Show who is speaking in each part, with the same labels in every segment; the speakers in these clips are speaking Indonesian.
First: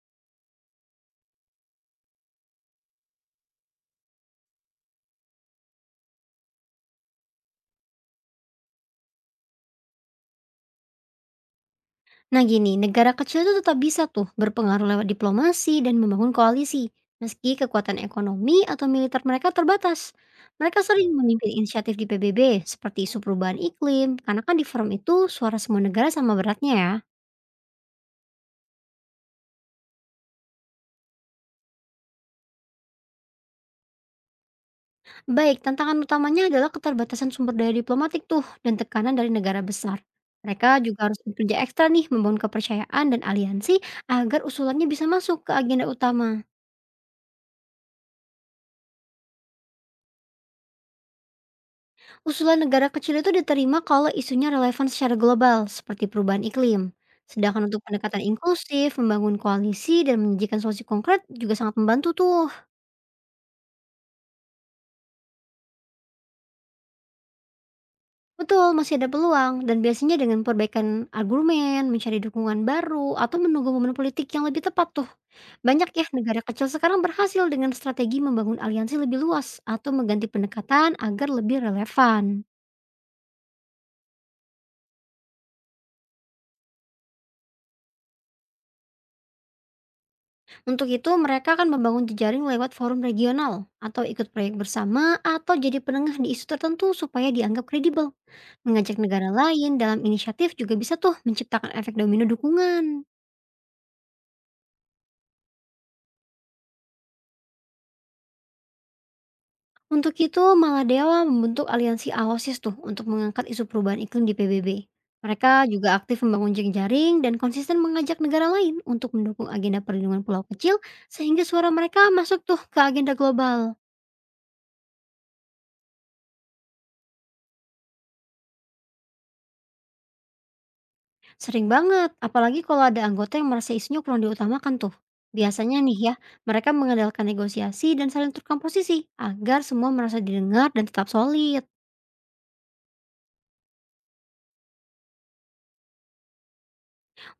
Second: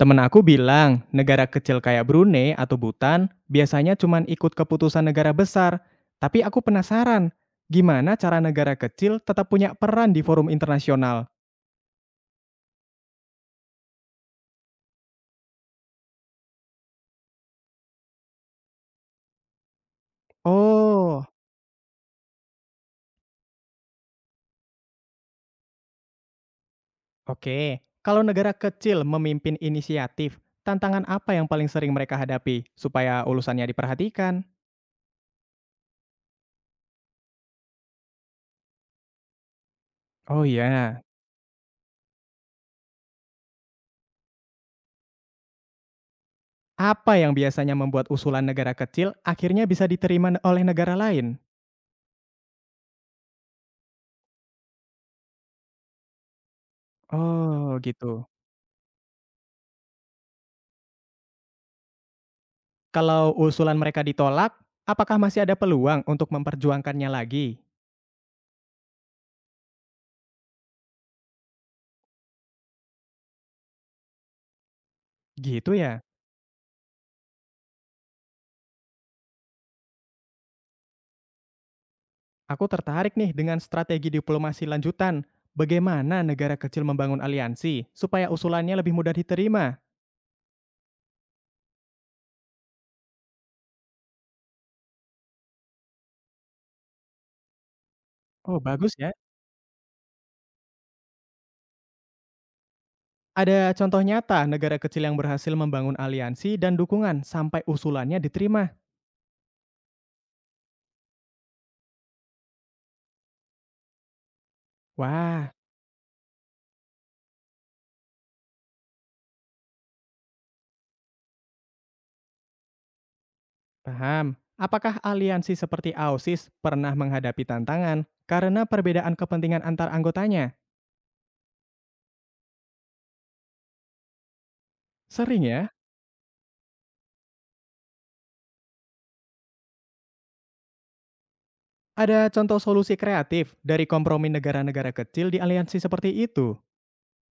Speaker 1: Temen aku bilang, negara kecil kayak Brunei atau Bhutan biasanya cuman ikut keputusan negara besar. Tapi aku penasaran, gimana cara negara kecil tetap punya peran di forum internasional?
Speaker 2: Nah gini, negara kecil itu tetap bisa tuh berpengaruh lewat diplomasi dan membangun koalisi, meski kekuatan ekonomi atau militer mereka terbatas. Mereka sering
Speaker 1: Oh,
Speaker 2: memimpin inisiatif di PBB, seperti isu perubahan iklim, karena kan di forum itu suara semua negara sama beratnya ya.
Speaker 1: oke. Kalau negara kecil memimpin inisiatif, tantangan apa yang paling sering mereka hadapi supaya ulusannya diperhatikan?
Speaker 2: Baik, tantangan utamanya adalah keterbatasan sumber daya diplomatik tuh, dan tekanan dari negara besar.
Speaker 1: Oh
Speaker 2: Mereka
Speaker 1: ya,
Speaker 2: juga harus bekerja ekstra nih membangun kepercayaan dan aliansi agar usulannya bisa masuk ke agenda utama.
Speaker 1: apa yang biasanya membuat usulan negara kecil akhirnya bisa diterima oleh negara lain?
Speaker 2: Usulan negara kecil itu diterima kalau isunya relevan secara global, seperti perubahan iklim. Sedangkan
Speaker 1: Oh,
Speaker 2: untuk pendekatan
Speaker 1: gitu.
Speaker 2: inklusif, membangun koalisi, dan menyajikan solusi konkret juga sangat membantu tuh.
Speaker 1: Kalau usulan mereka ditolak, apakah masih ada peluang untuk memperjuangkannya lagi?
Speaker 2: Betul, masih ada peluang, dan biasanya dengan perbaikan argumen, mencari dukungan baru, atau menunggu momen politik yang lebih tepat tuh.
Speaker 1: Gitu
Speaker 2: Banyak
Speaker 1: ya.
Speaker 2: ya negara kecil sekarang berhasil dengan strategi membangun aliansi lebih luas atau mengganti pendekatan agar lebih relevan.
Speaker 1: Aku tertarik nih dengan strategi diplomasi lanjutan. Bagaimana negara kecil membangun aliansi supaya usulannya lebih mudah diterima?
Speaker 2: Untuk itu, mereka akan membangun jejaring lewat forum regional atau ikut proyek bersama atau jadi penengah di isu tertentu supaya dianggap kredibel.
Speaker 1: Oh, bagus
Speaker 2: Mengajak
Speaker 1: ya.
Speaker 2: negara lain dalam inisiatif juga bisa tuh menciptakan efek domino dukungan.
Speaker 1: Ada contoh nyata negara kecil yang berhasil membangun aliansi dan dukungan sampai usulannya diterima.
Speaker 2: Untuk itu, Maladewa membentuk aliansi AOSIS tuh untuk mengangkat isu perubahan iklim di PBB.
Speaker 1: Wah,
Speaker 2: Mereka juga aktif membangun jejaring dan konsisten mengajak negara lain untuk mendukung agenda perlindungan pulau kecil sehingga suara mereka masuk tuh ke agenda global.
Speaker 1: paham. Apakah aliansi seperti AUSIS pernah menghadapi tantangan karena perbedaan kepentingan antar anggotanya?
Speaker 2: Sering banget, apalagi kalau ada anggota yang merasa isunya kurang diutamakan tuh.
Speaker 1: Sering ya?
Speaker 2: Biasanya nih ya, mereka mengandalkan negosiasi dan saling tukar posisi agar semua merasa didengar dan tetap solid.
Speaker 1: Ada contoh solusi kreatif dari kompromi negara-negara kecil di aliansi seperti itu?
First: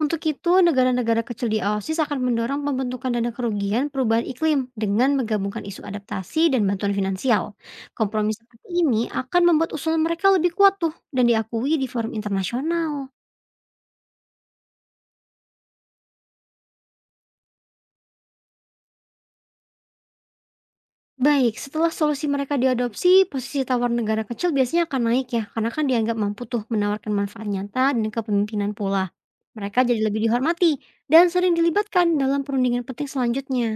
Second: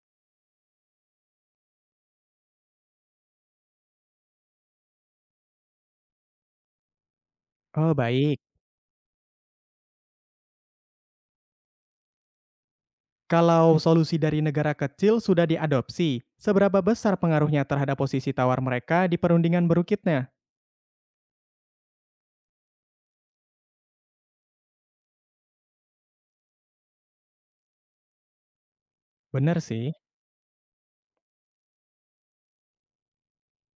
Speaker 2: Untuk itu, negara-negara kecil di OSIS akan mendorong pembentukan dana kerugian perubahan iklim dengan menggabungkan isu adaptasi dan bantuan finansial.
Speaker 1: Oh,
Speaker 2: Kompromi
Speaker 1: baik.
Speaker 2: seperti ini akan membuat usulan mereka lebih kuat tuh dan diakui di forum internasional.
Speaker 1: Kalau solusi dari negara kecil sudah diadopsi, seberapa besar pengaruhnya terhadap posisi tawar mereka di perundingan berukitnya?
Speaker 2: Baik, setelah solusi mereka diadopsi, posisi tawar negara kecil biasanya akan naik ya, karena kan dianggap mampu tuh menawarkan manfaat nyata dan kepemimpinan pula.
Speaker 1: Benar
Speaker 2: Mereka
Speaker 1: sih.
Speaker 2: jadi lebih dihormati dan sering dilibatkan dalam perundingan penting selanjutnya.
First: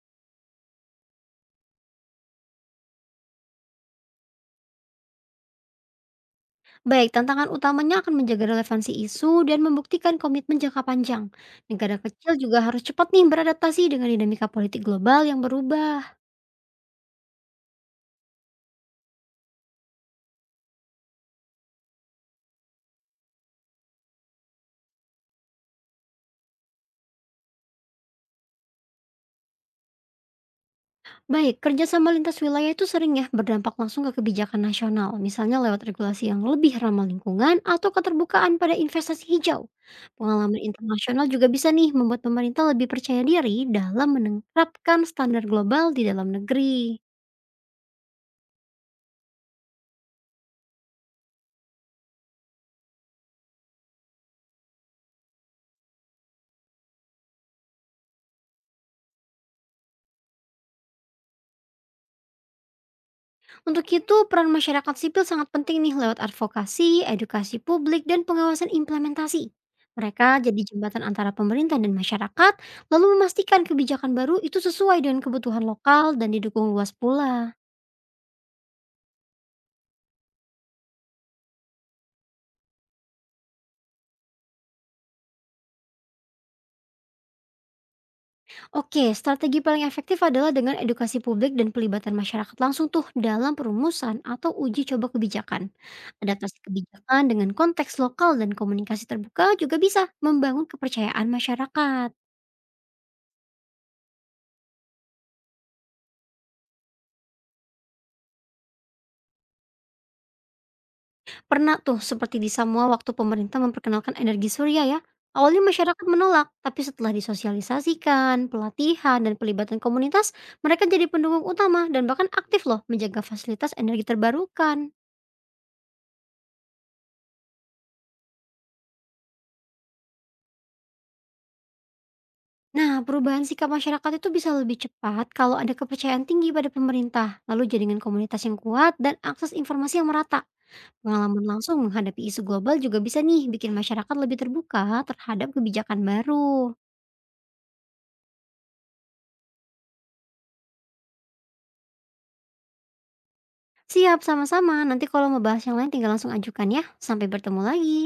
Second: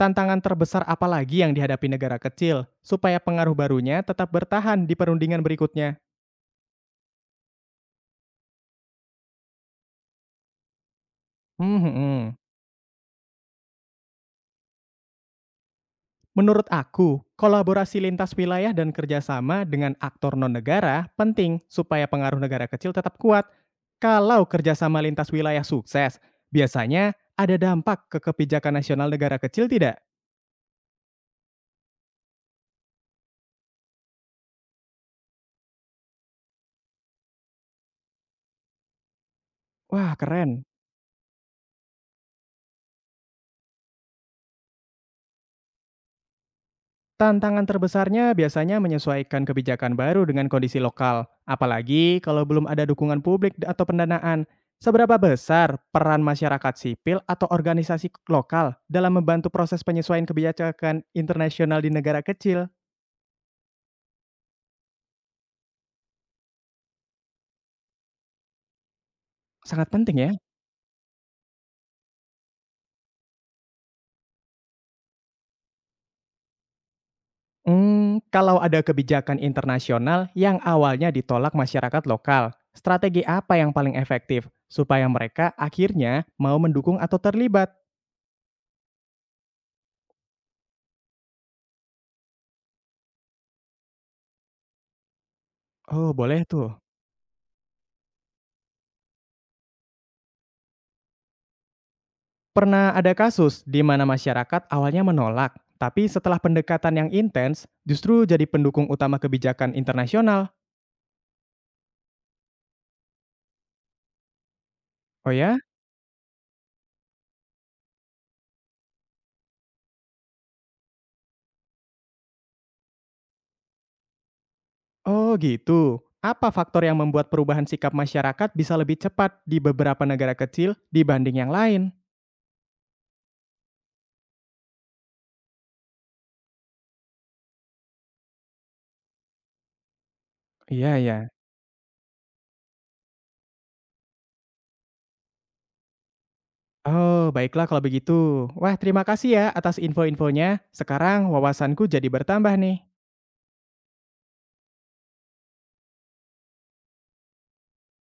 Speaker 1: Tantangan terbesar apa lagi yang dihadapi negara kecil supaya pengaruh barunya tetap bertahan di perundingan berikutnya?
Speaker 2: Baik, tantangan utamanya akan menjaga relevansi isu dan membuktikan komitmen jangka panjang.
Speaker 1: Hmm, hmm,
Speaker 2: Negara kecil
Speaker 1: hmm.
Speaker 2: juga harus cepat nih beradaptasi dengan dinamika politik global yang berubah.
Speaker 1: Menurut aku, kolaborasi lintas wilayah dan kerjasama dengan aktor non-negara penting supaya pengaruh negara kecil tetap kuat. Kalau kerjasama lintas wilayah sukses, biasanya ada dampak ke kebijakan nasional negara kecil tidak?
Speaker 2: Baik, kerjasama lintas wilayah itu sering ya berdampak langsung ke kebijakan nasional, misalnya lewat regulasi yang lebih ramah lingkungan atau keterbukaan pada investasi hijau.
Speaker 1: Wah,
Speaker 2: Pengalaman
Speaker 1: keren.
Speaker 2: internasional juga bisa nih membuat pemerintah lebih percaya diri dalam menerapkan standar global di dalam negeri.
Speaker 1: Tantangan terbesarnya biasanya menyesuaikan kebijakan baru dengan kondisi lokal, apalagi kalau belum ada dukungan publik atau pendanaan. Seberapa besar peran masyarakat sipil atau organisasi lokal dalam membantu proses penyesuaian kebijakan internasional di negara kecil?
Speaker 2: Untuk itu, peran masyarakat sipil sangat penting nih lewat advokasi, edukasi publik, dan pengawasan implementasi.
Speaker 1: Sangat penting ya.
Speaker 2: Mereka jadi jembatan antara pemerintah dan masyarakat, lalu memastikan kebijakan baru itu sesuai dengan kebutuhan lokal dan didukung luas pula.
Speaker 1: Hmm, kalau ada kebijakan internasional yang awalnya ditolak masyarakat lokal, strategi apa yang paling efektif supaya mereka akhirnya mau mendukung atau terlibat?
Speaker 2: Oke, strategi paling efektif adalah dengan edukasi publik dan pelibatan masyarakat langsung tuh dalam perumusan atau uji coba kebijakan.
Speaker 1: Oh, boleh
Speaker 2: Adaptasi
Speaker 1: tuh.
Speaker 2: kebijakan dengan konteks lokal dan komunikasi terbuka juga bisa membangun kepercayaan masyarakat.
Speaker 1: Pernah ada kasus di mana masyarakat awalnya menolak, tapi setelah pendekatan yang intens, justru jadi pendukung utama kebijakan internasional.
Speaker 2: Pernah tuh seperti di Samoa waktu pemerintah memperkenalkan energi surya ya.
Speaker 1: Oh ya?
Speaker 2: Awalnya masyarakat menolak, tapi setelah disosialisasikan, pelatihan, dan pelibatan komunitas, mereka jadi pendukung utama dan bahkan aktif loh menjaga fasilitas energi terbarukan.
Speaker 1: Oh gitu. Apa faktor yang membuat perubahan sikap masyarakat bisa lebih cepat di beberapa negara kecil dibanding yang lain?
Speaker 2: Nah, perubahan sikap masyarakat itu bisa lebih cepat kalau ada kepercayaan tinggi pada pemerintah, lalu jaringan komunitas yang kuat, dan akses informasi yang merata.
Speaker 1: Iya ya.
Speaker 2: Pengalaman langsung menghadapi isu global juga bisa nih bikin masyarakat lebih terbuka terhadap kebijakan baru.
Speaker 1: Oh, baiklah kalau begitu. Wah, terima kasih ya atas info-infonya. Sekarang wawasanku jadi bertambah nih.
Speaker 2: Siap, sama-sama. Nanti kalau mau bahas yang lain tinggal langsung ajukan ya. Sampai bertemu lagi.